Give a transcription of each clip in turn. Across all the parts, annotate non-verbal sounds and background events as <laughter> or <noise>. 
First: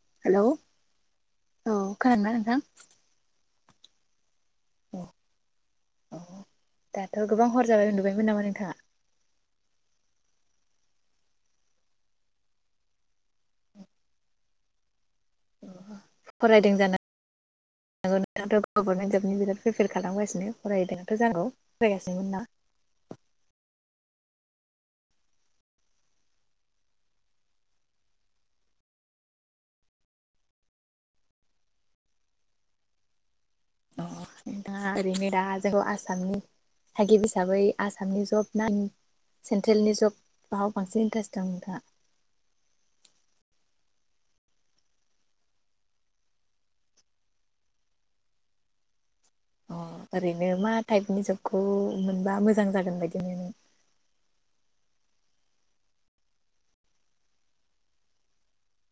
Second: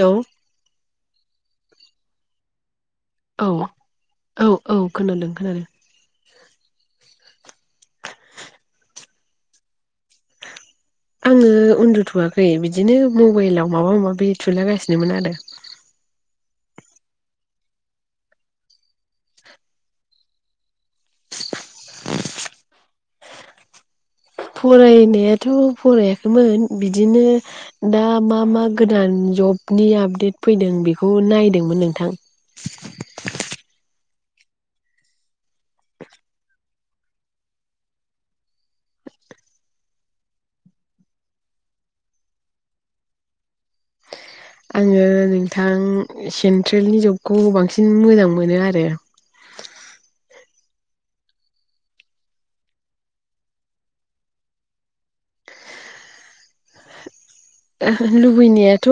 Hello hello औ खनादोंना नोंथां औ औ औ खोनादों खोनादों गोबा हर जाबाय उन्दुबायमोन नामा नोंथाङा आङो उन्दुथ'वाखै बिदिनो मबाइलाव माबा माबि थुलागासिनोमोन आरो फरायदों जानो नोंथ' गभर्मेन्ट जबनि बिराद प्रिपेयार खालामगासिनो फरायदोंथ' जानांगौ फरायगासिनोमोन ना फरायनायाथ' फरायाखैमोन बिदिनो दा मा मा गोदान जबनि आपडेट फैदों बेखौ नायदोंमोन नोंथां अ नोंथाङा ओरैनो दा जोंखौ आसामनि थागिब हिसाबै आसामनि जब ना सेन्ट्रेलनि जबाव बांसिन इन्ट्रेस्ट दं नोंथाङा आङो नोंथां सेन्ट्रेलनि जबखौ बांसिन मोजां मोनो आरो अ ओरैनो मा टाइपनि जबखौ मोनबा मोजां जागोन बिदिनो लुबैनायाथ'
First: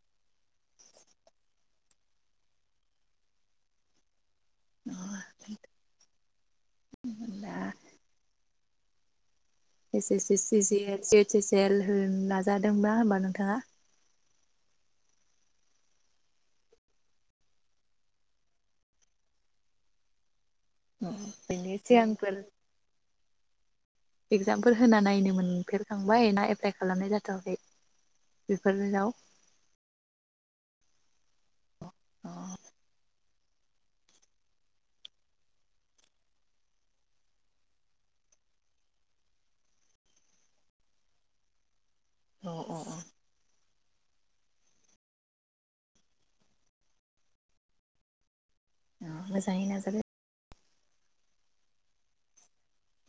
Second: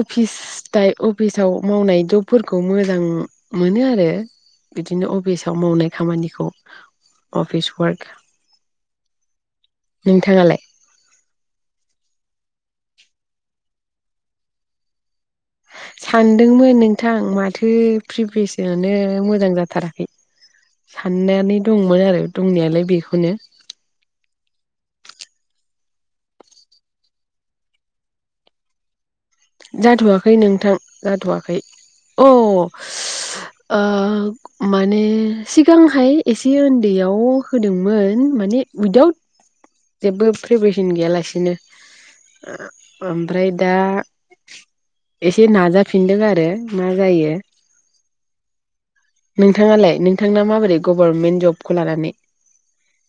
अफिस थाय अफिसाव मावनाय दबफोरखौ मोजां मोनो आरो। बिदिनो अफिसाव मावनाय खामानिखौ दा अफिस वार्क <unintelligible> नोंथाङालाय सिजेल होनो नाजादोंबा होमबा नोंथाङा सानदोंमोन नोंथां माथो प्रिभिसनानो मोजां जाथाराखै साननानै बेनो दंमोन आरो सिगांफोर दंनायालाय बेखौनो एगजामफोर होना नायनोमोनफेर खांबाय ना एप्लाइ खालामनाय जाथ'वाखै बेफोराव जाथ'वाखै नोंथां जाथ'वा खै अ ओ माने सिगांहाय एसे उन्दैयाव होदोंमोन माने उइदाउट जेबो प्रिपेरेसन गैयालासिनो औ औ ओमफ्राय दा एसे नाजाफिनदों आरो मा जायो मोजाङै नोंथाङालाय नाजादो नोंथांना मा बा दि गभारमे जबखौ लानानै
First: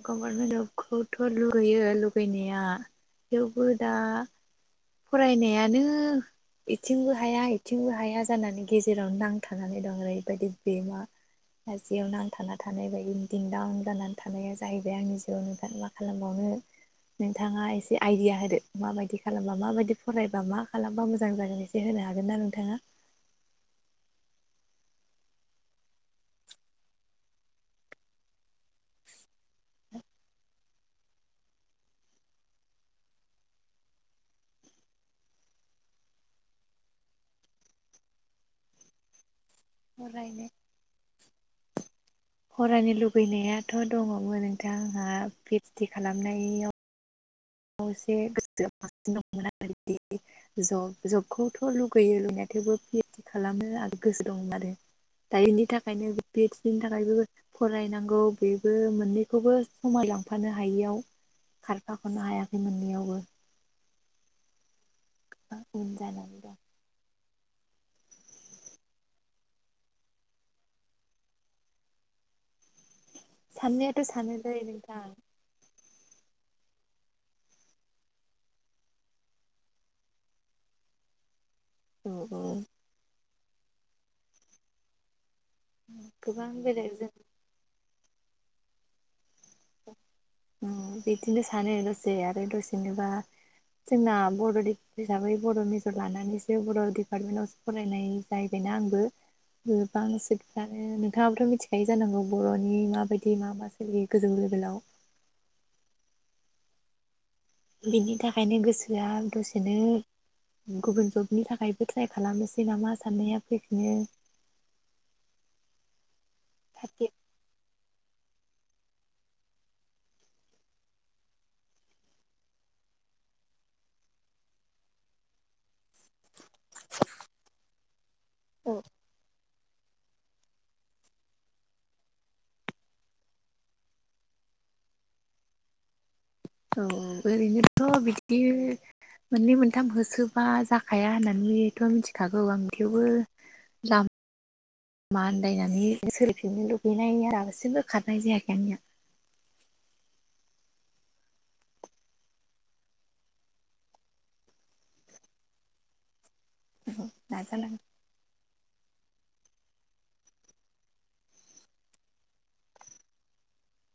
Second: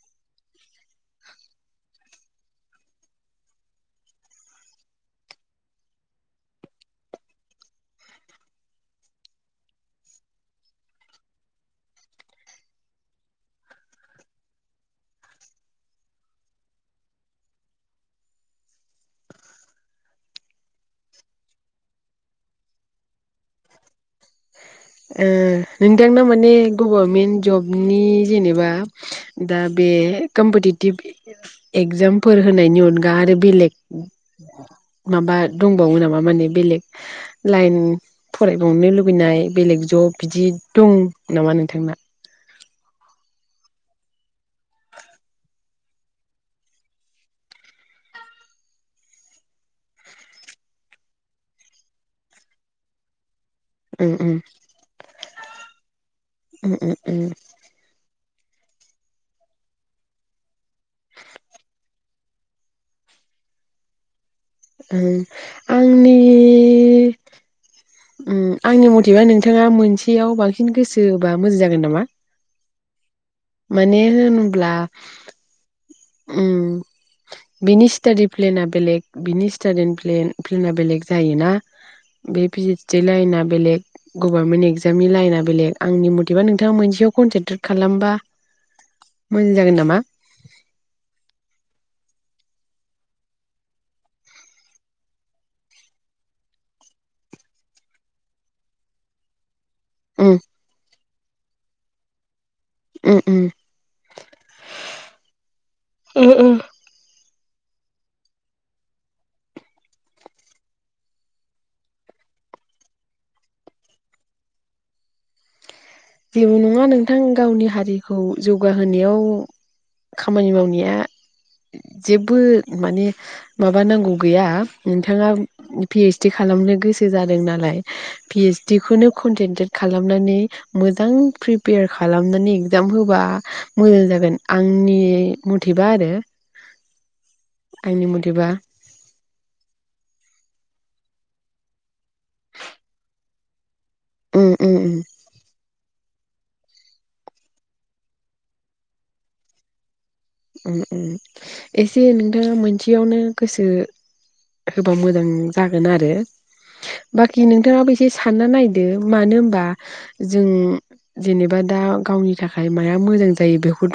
गभारमेन्ट जबखौथ' लुगैयो लुगैनाया थेवबो दा फरायनायानो एथिंबो हाया एथिंबो हाया जानानै गेजेरावनो नांथानानै दं ओरैबायदि बेमा मासेयाव नांथाना थानाय बायदि दिंदउन जानानै थानाया जाहैबाय आंनि जिउआव नोंथाङ मा खालामबावनो नोंथाङा एसे आइदिया होदो माबायदि खालामबा माबायदि फरायबा मा खालामबा मोजां जागोन एसे होनो हागोन ना नोंथाङा ओ नोंथांना माने गभारमेन्ट जबनि जेनेबा दा बे कम्पिटिटिभ एगजामफोर होनायनि अनगा आरो बेलेग माबा दंबावो नामा माने बेलेग लायन फरायबावनो लुबैनाय बेलेग जब फरायनो बिदि दं नामा नोंथांना फरायनो लुुबैनायाथ' दंङमोन नोंथां आंहा पि ओद सदि खालामनायाव एसे गोसो आ बांसिन दंमोन आरो जब जबखौथ' लुगैयो लुगैनाय थेवबो पि ओद सदि खालामनो आरो उम गोसो दं उम मोन आरो दा बेनि थाखायनो पि ओद उम सदिनि थाखायबो उम फरायनांगौ बेबो मोननैखौबो समान लांफानो हायियाव खारफाखनो हाया बे मोननैयावबो अम उन आंनि जानानै दं अम आंनि मथेबा नोंथाङा मोनसेयाव बांसिन गोसोहोबा मोजां जागोन नामा। माने साननायाथ' सानोलै होनोब्ला नोंथां अम बिनि स्टाडि प्लेना बेलेग बिनि स्टाडिनि प्लेनआ बेलेग जायो ना औ बे औ पि ओद सदिनि लायाना बेलेग गभारन एगक्जामनि लायनना बेलेग आंनि मथेबा गोबां नोंथाङा बेलेग मोनसेयाव जों कन्ट्रेकटार खालामबा मोजां जागोन नामा अम बिदिनो सानो दसे आरो दसेनोबा जोंना बर'हिसाबै बर' मेजर लानानैसो बर' डिपार्टमेन्टावसो फरायनाय जाहैबायना आंबो गोबां उम सेबफ्रानो होनो नोंथांयाबोथ मिथिखायो जानांगौ बर'नि उम माबायदि मा मा सोलियो गोजौ लेभेलाव ओ ओ बिनि थाखायनो गोसोआ दसेनो गुबुन जबनि थाखायबो ट्राइ खालामनोसै नामा साननाया फैफिनो जेबो नङा थारगेट नोंथां गावनि हारि खौ जौगाहोनायाव खामानि मावनाया जेबो माने माबा नांगौ गैया नोंथाङा पिओइसडि खालामनो गोसो जादों नालाय औ पिओइसडि खौनो कन्टेन्टे खालामनानै मोजां प्रिपेयार खालामनानै एगजाम होबा मोजां जागोन आंनि मथेबा आरो औ ओरैनोथ' आंनि बिदि मथेबा मोननै मोनथाम होसोब मा जाखाया होननानैथ' मिथिखागौ आं थेवबो लाम उम उम उम माआन्दायनानै सोलाइफिनो लुगैनायनाया दासिमबो खारनाय जायाखै आंनिया उम उम एसे नोंथाङा मोनसेयावनो गोसो होबा मोजां जागोन आरो बाखि नाजालां नोंथाङाबो एसे सानना नाय दो मानो होनबा जों जेनेबा दा गावनि थाखाय माया मोजां जायो बेखौथ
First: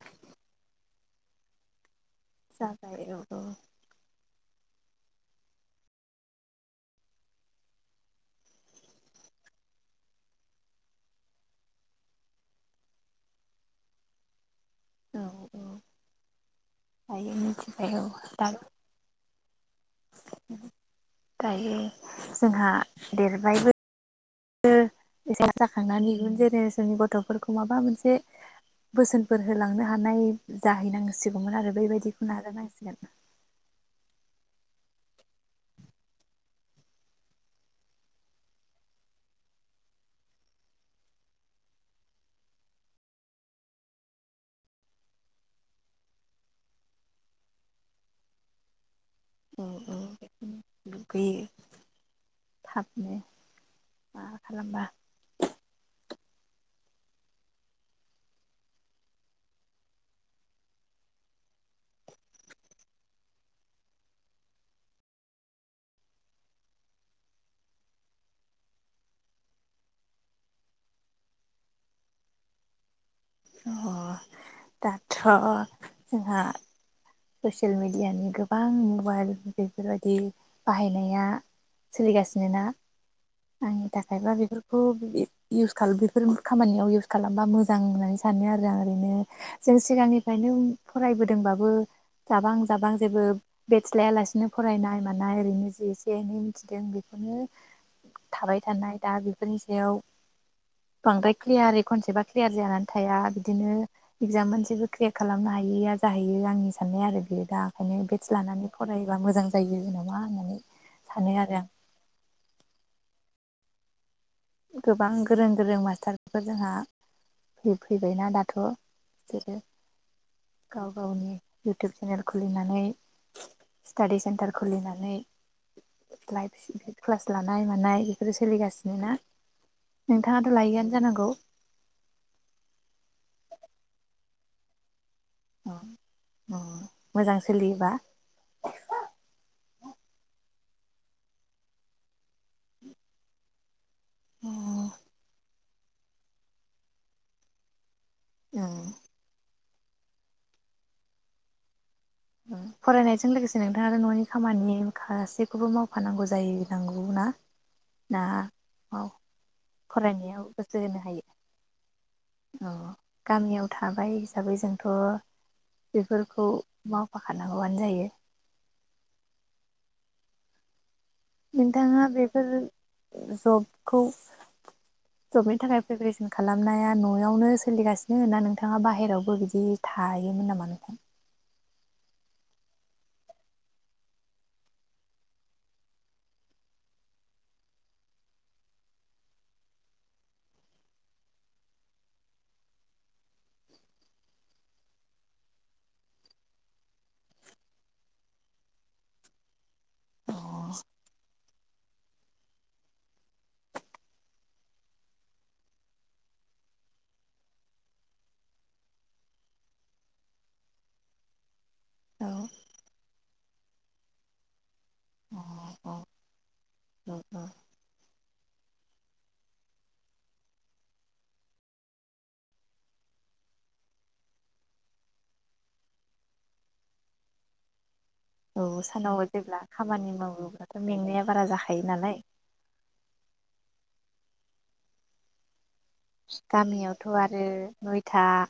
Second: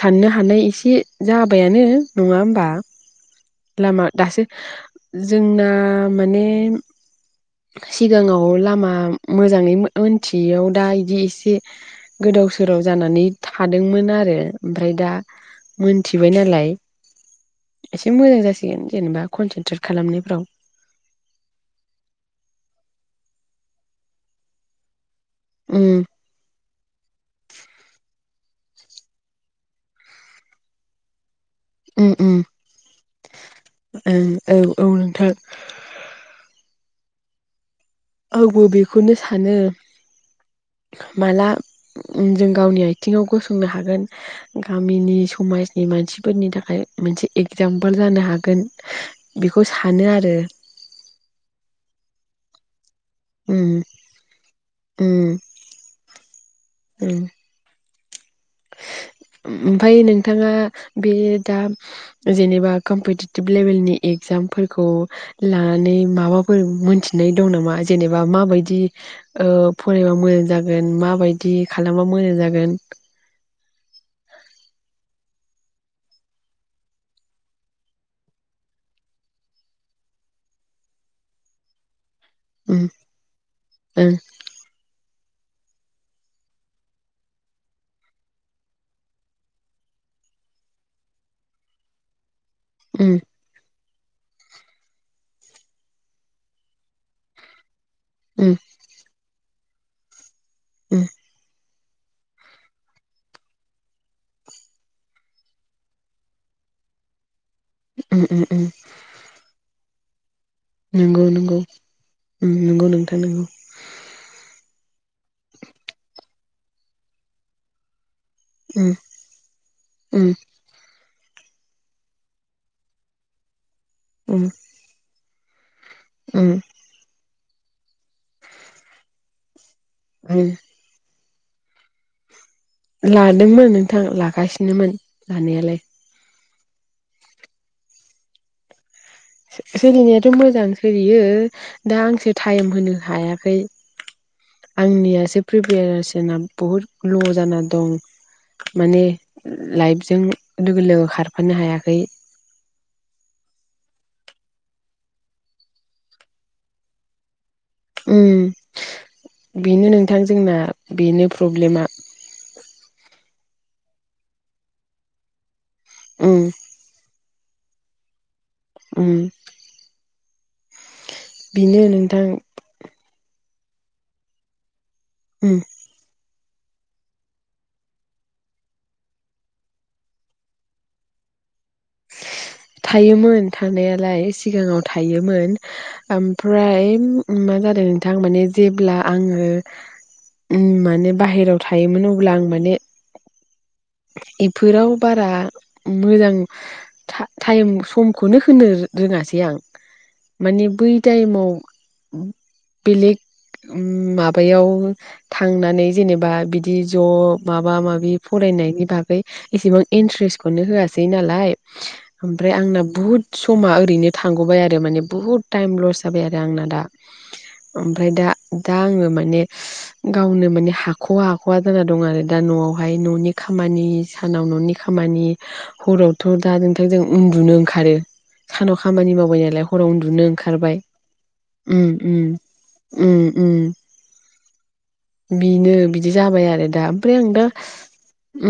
साननो हानाय एसे जाबायानो नङा होमबा जाबाय औ औ लामा दासो जोंना माने सिगाङाव लामा मोजाङै मो मोनथियैयाव दा इदि एसे गोदाव सोराव जानानै थादोंमोन आरो ओमफ्राय दा औ औ मोनथिबाय नालाय दायो मिथिबाय औ एसे मोजां दा जासिगोन जेनेबा खनसे दायो जोंहा देरबायबो ओ एसा उम जाखांनानै जेनेरेसननि गथ'फोरखौ माबा मोनसे बोसोनफोर होलांनो हानाय जाहैनांसि दंगोन आरो उम बैबायदिखौ नाजानांसिगोना उम औ औ नोंथां आंबो बेखौनो सानो माला जों गावनि आथिङाव गसंनो हागोन गामिनि समाजनि मानसिफोरनि थाखाय मोनसे एगजामपोल जानो हागोन बेखौ औ औ सानो आरो थाब दे उम माबा खालामबा उम उम ओमफफाय नोंथाङा बे दा जेनेबा कम्पिटिटिभ लेभेलनि एगजामफोरखौ लानानै माबाफोर मोनथिनाय दं नामा जेनेबा माबायदि फरायबा ओ मोजां जागोन माबायदि खालामबा मोजां जागोन अ दााथ' जोंहा ससियेल मिडियानि गोबां मबाइल बेफोरबायाददि बाहायनाया सोलिगासिनो ना उम आंनि ओं थाखायबा बेफोरखौ बि इउस बेफोर खामानियाव इउस खालामबा मोजां होननानै सानो आरो आं ओरैनो जों सिगांनिफ्रायनो फरायबोदोंबाबो जाबां जाबां उम जेबो बेस लायालासिनो फरायनाय मा ना ओरैनो जे एसे एनै मिथिदों बेखौनो उम थाबाय थानाय दा बे फोरनि सायाव उम बांद्राय फोया आरो कनसेपया क्लियार जानानै थाया बिदिनो इगजाम मोनसेबो क्लिक खालामनो हायैया जाहैयो आंनि साननाय आरो बेयो दा ओंखायनो उम बेटस उम उम लानानै फरायायोब्लाा मोजां जायो। नामा होननानै नंगौ सानो नंगौ आरो आं नंगौ उम नोंथां नंगौ। गोबां गोरों गोरों मास्टारफोर जोंहा फैबायना दा उम गथ' <unintelligible> उम गाव गावनि इउटुब चेनेल खुलिनानै स्टाडि उम सेन्टार खुलिनानै उम लाइभ क्लास लानाय मानाय बेफोरो सोलिगासिनो ना उम नोंथाङाथ' लायैआनो जानांगौ लादोंमोन नोंथां लागासिनोमोन। अ लानायालाय अ मोजां सोलियोबा? सोलिनायाथ' मोजां सोलियो दा आंसो टाइम होनो हायाखै। आंनिया एसे प्रिपेरेशना बुहुद ल' जाना दं। माने लाइफजों लोगो लोगो खारफानो हायाखै। फरायनायजों लोगोसे नोंथाङानो न'नि खामानि गासैखौबो मावफानांगौ जायो नांगौ ना? ना औ उम बेनो नोंथां फरायनायाव जोंना गोसो होनो हायो बेनो प्रब्लेमा। औ गामियाव थाबाय हिसाबै जोंथ' उम बेफोरखौ मा खानांगौआनो जायो। उम। बेनो नोंथाङा नोंथां बेफोर जब खौ उम जबनि थाखाय प्रिपारेसन खालामनाया न'आवनो सोलिगासिनोना नोंथाङा बाहेरायावबो बिदि थायोमोन नामा नोंथां थायोमोन थानायालाय सिगाङाव थायोमोन ओमफ्राय मा जादों नोंथां माने जेब्ला आङो माने बाहेरायाव था बेफोराव बारा मोजां टाइम समखौनो होनो रोङासै आं माने बै टाइमाव बेलेग माबायाव थांनानै जेनेबा बिदि ज' माबा माबि फरायनाय बेनि बागै एसेबां इन्ट्रेस्टखौनो होआसै नालाय औ ओमफ्राय आंना बुहुत समा ओरैनो थांग'बाय आरो माने बुहुद टाइम लस जाबाय आरो आंना दा ओमफ्राय दा दा आङो माने गावनो माने हाख'वा हाख'वा जाना दं आरो दा न'आवहाय न'नि खामानि सानाव न'नि खामानि हरावथ' दा नोंथांजों उन्दुनो ओंखारो औ सानाव खामानि मावबाय जेब्ला नालाय हराव खामानि उन्दुनो ओंखारबाय मावोब्लाथ' मेंनाया बारा उम जाखायो नालाय उम उम उम बिनो बिदि जाबाय आरो दा ओमफ्राय आं दा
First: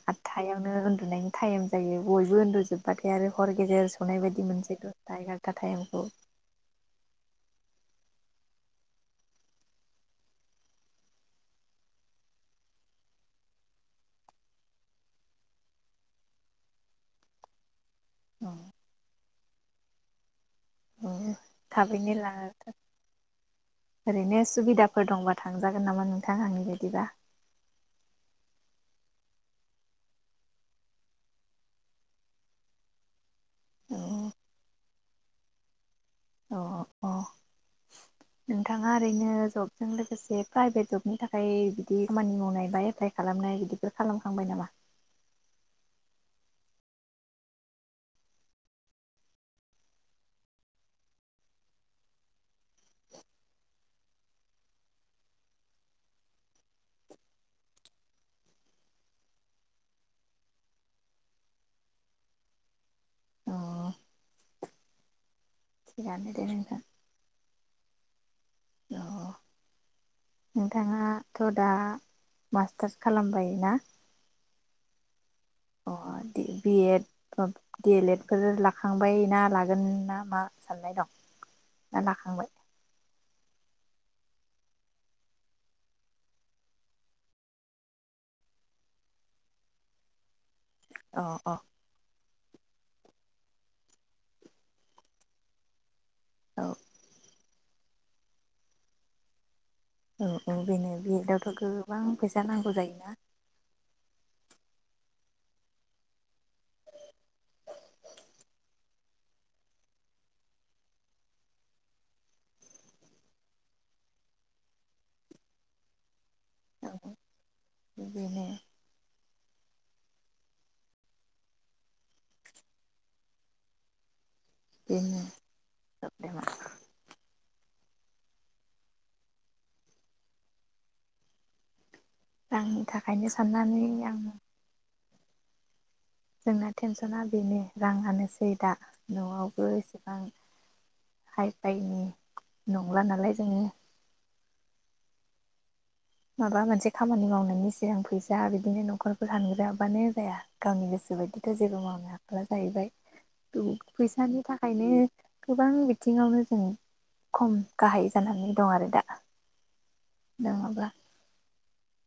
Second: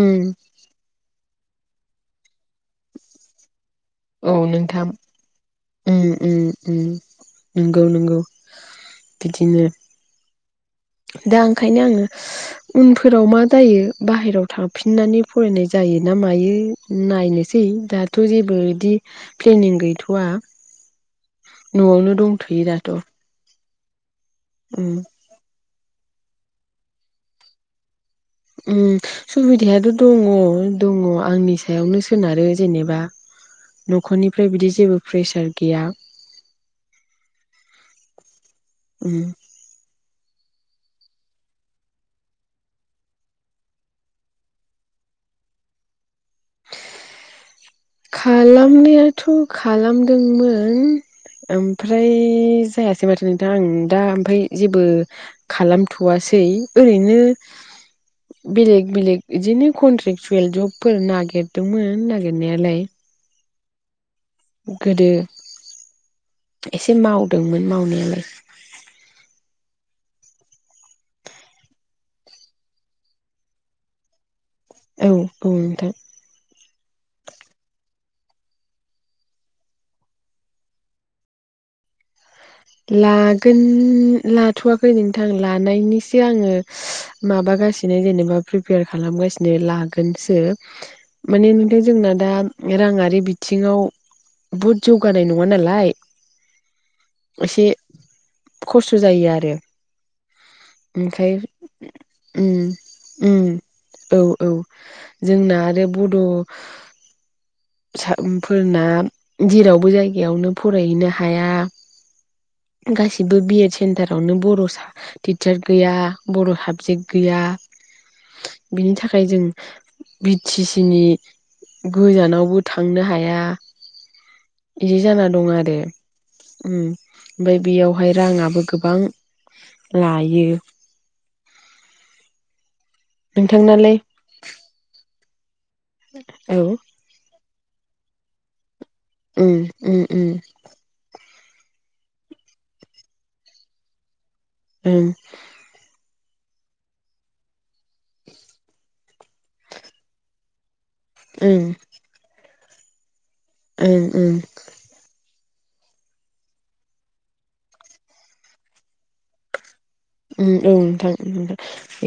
उम उन्दुनायनि टाइम जायो बयबो उन्दुजोबबाथाय आरो हर गेजेर सनाय औ बायदि मोनसै नोंथां दसथा एगार'था टाइमखौ उम उम उम नोंगौ औ नंगौ बिदिनो दा ओंखायनो आङो उनफोराव मा जायो बाहेरायाव थांफिननानै फरायनाय जायो ना मायो नायनोसै दा थ' जेबो औ बिदि प्लेनिं गैथ'वा थाबैनो न'आवनो ला दंथ'यो दाथ' ओरैनो उम सुबिदाफोर दंबा थांजागोन नामा नों थां आंनि बायदिबा उम सुबिदायाथ' दङ दङ आंनि सायावनो सोनारो जेनेबा नख'निफ्राय बिदि जेबो प्रेसार गैया अ अ नोंथाङा उम ओरैनो जबजों लो माखासे प्राइभेट जबनि थाखाय बिदि खामानि मावनाय बा एप्लाइ खालामनाय बिदिफोर खालामखांबाय नामा। खालामनायाथ' खालामदोंमोन ओमफ्राय जायासै माथो नोंथां आं दा ओमफ्राय जेबो खालामथ'वासै ओरैनो बेलेग बेलेग बिदिनो कन्ट्रेक्सुयेल जबफोर नागिरदोंमोन नागिरनायालाय। अ गोदो। थिगानो दे नोंथां एसे मावदोंमोन माव लाय अ नोंथाङाथ' दा मास्टार्स खालामबायना। औ नोंथां अ B Ed D El Ed. बेफोर लाखांबाय ना लागोन ना मा साननाय दं ना लाखांबाय। लागोन लाथ'वाखै नोंथां लानायनिसो आङो माबागासिनो जेनेबा प्रिपेयार खालामगासिनो लागोनसो। अ माने ओनफाय जोंना दा। राङारि बिथिङाव बहुद जौगानाय नङा नालाय। औ। एसे खस्थ' जायो आरो औ औ बेनो ओमफ्राय बेदिआवथ' गोबां फैसा उम नांगौ जायोना। उम औ औ जोंना आरो बड' सा उम फोरना जेरावबो जायगायावनो फरायहैनो हाया गासिबो बि एड सेन्टारावनो बर' सा टिचार गैया। बर' साबजेक्ट औ गैया बेनो बिनि थाखाय जों बि टि सि नि गोजानावबो थांनो हाया। बिदि बेनो जाना दं आरो प्रब्लेमा उम ओमफाय बेयावहाय राङाबो गोबां लायो। जां थाखायनो साननानै नोंथांनालाय आङो औ जोंना टेनसना बेनो राङानोसै दा। उम न'आवबो उम एसेबां उम हायफायनि नंला नालाय जोङो। उम माबा मोनसे खामानि मावनायनि सि गां फैसा बिदिनो न'खर सानग्रोआबानो जाया गावनि गोसो बायदिथ' ओं जेबो मावनो हाख्ला जाहैबाय। ओं ओं फैसानि थाखायनो गोबां बिथिङावनो जों खम गाहाय जानानै दं आरो दा। उम औ नङाब्ला नोंथां।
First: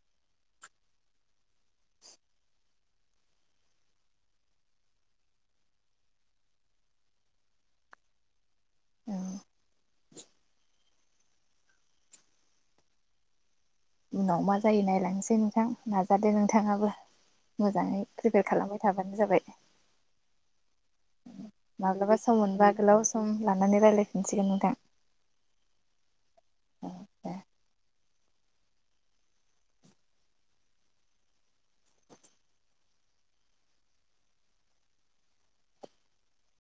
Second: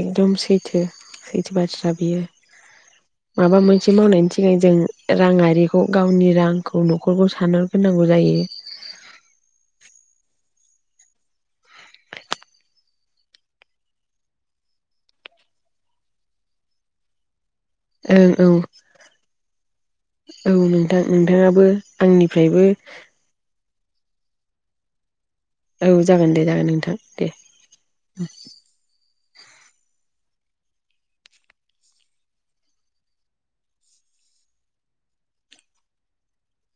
एकदम सैथो सैथो बाथ्रा बियो माबा मोनसे मावनायनि सिगां जों राङारिखौ गावनि रांखौ न'खरखौ सानगोरनांगौ जायो। औ। उनाव मा जायो नायलांसै नोंथां नाजादो नोंथांआबो। मोजाङै ओं प्रिपेयार औ खालामबाय थाबानो जाबाय औ नोंथां नोंथाङाबो माब्लाबा सम आंनिफ्रायबो मोनबा गोलाव सम लानानै रायलाय मिथिगोन नोंथां। औ जागोन दे जागोन नोंथां दे। उम।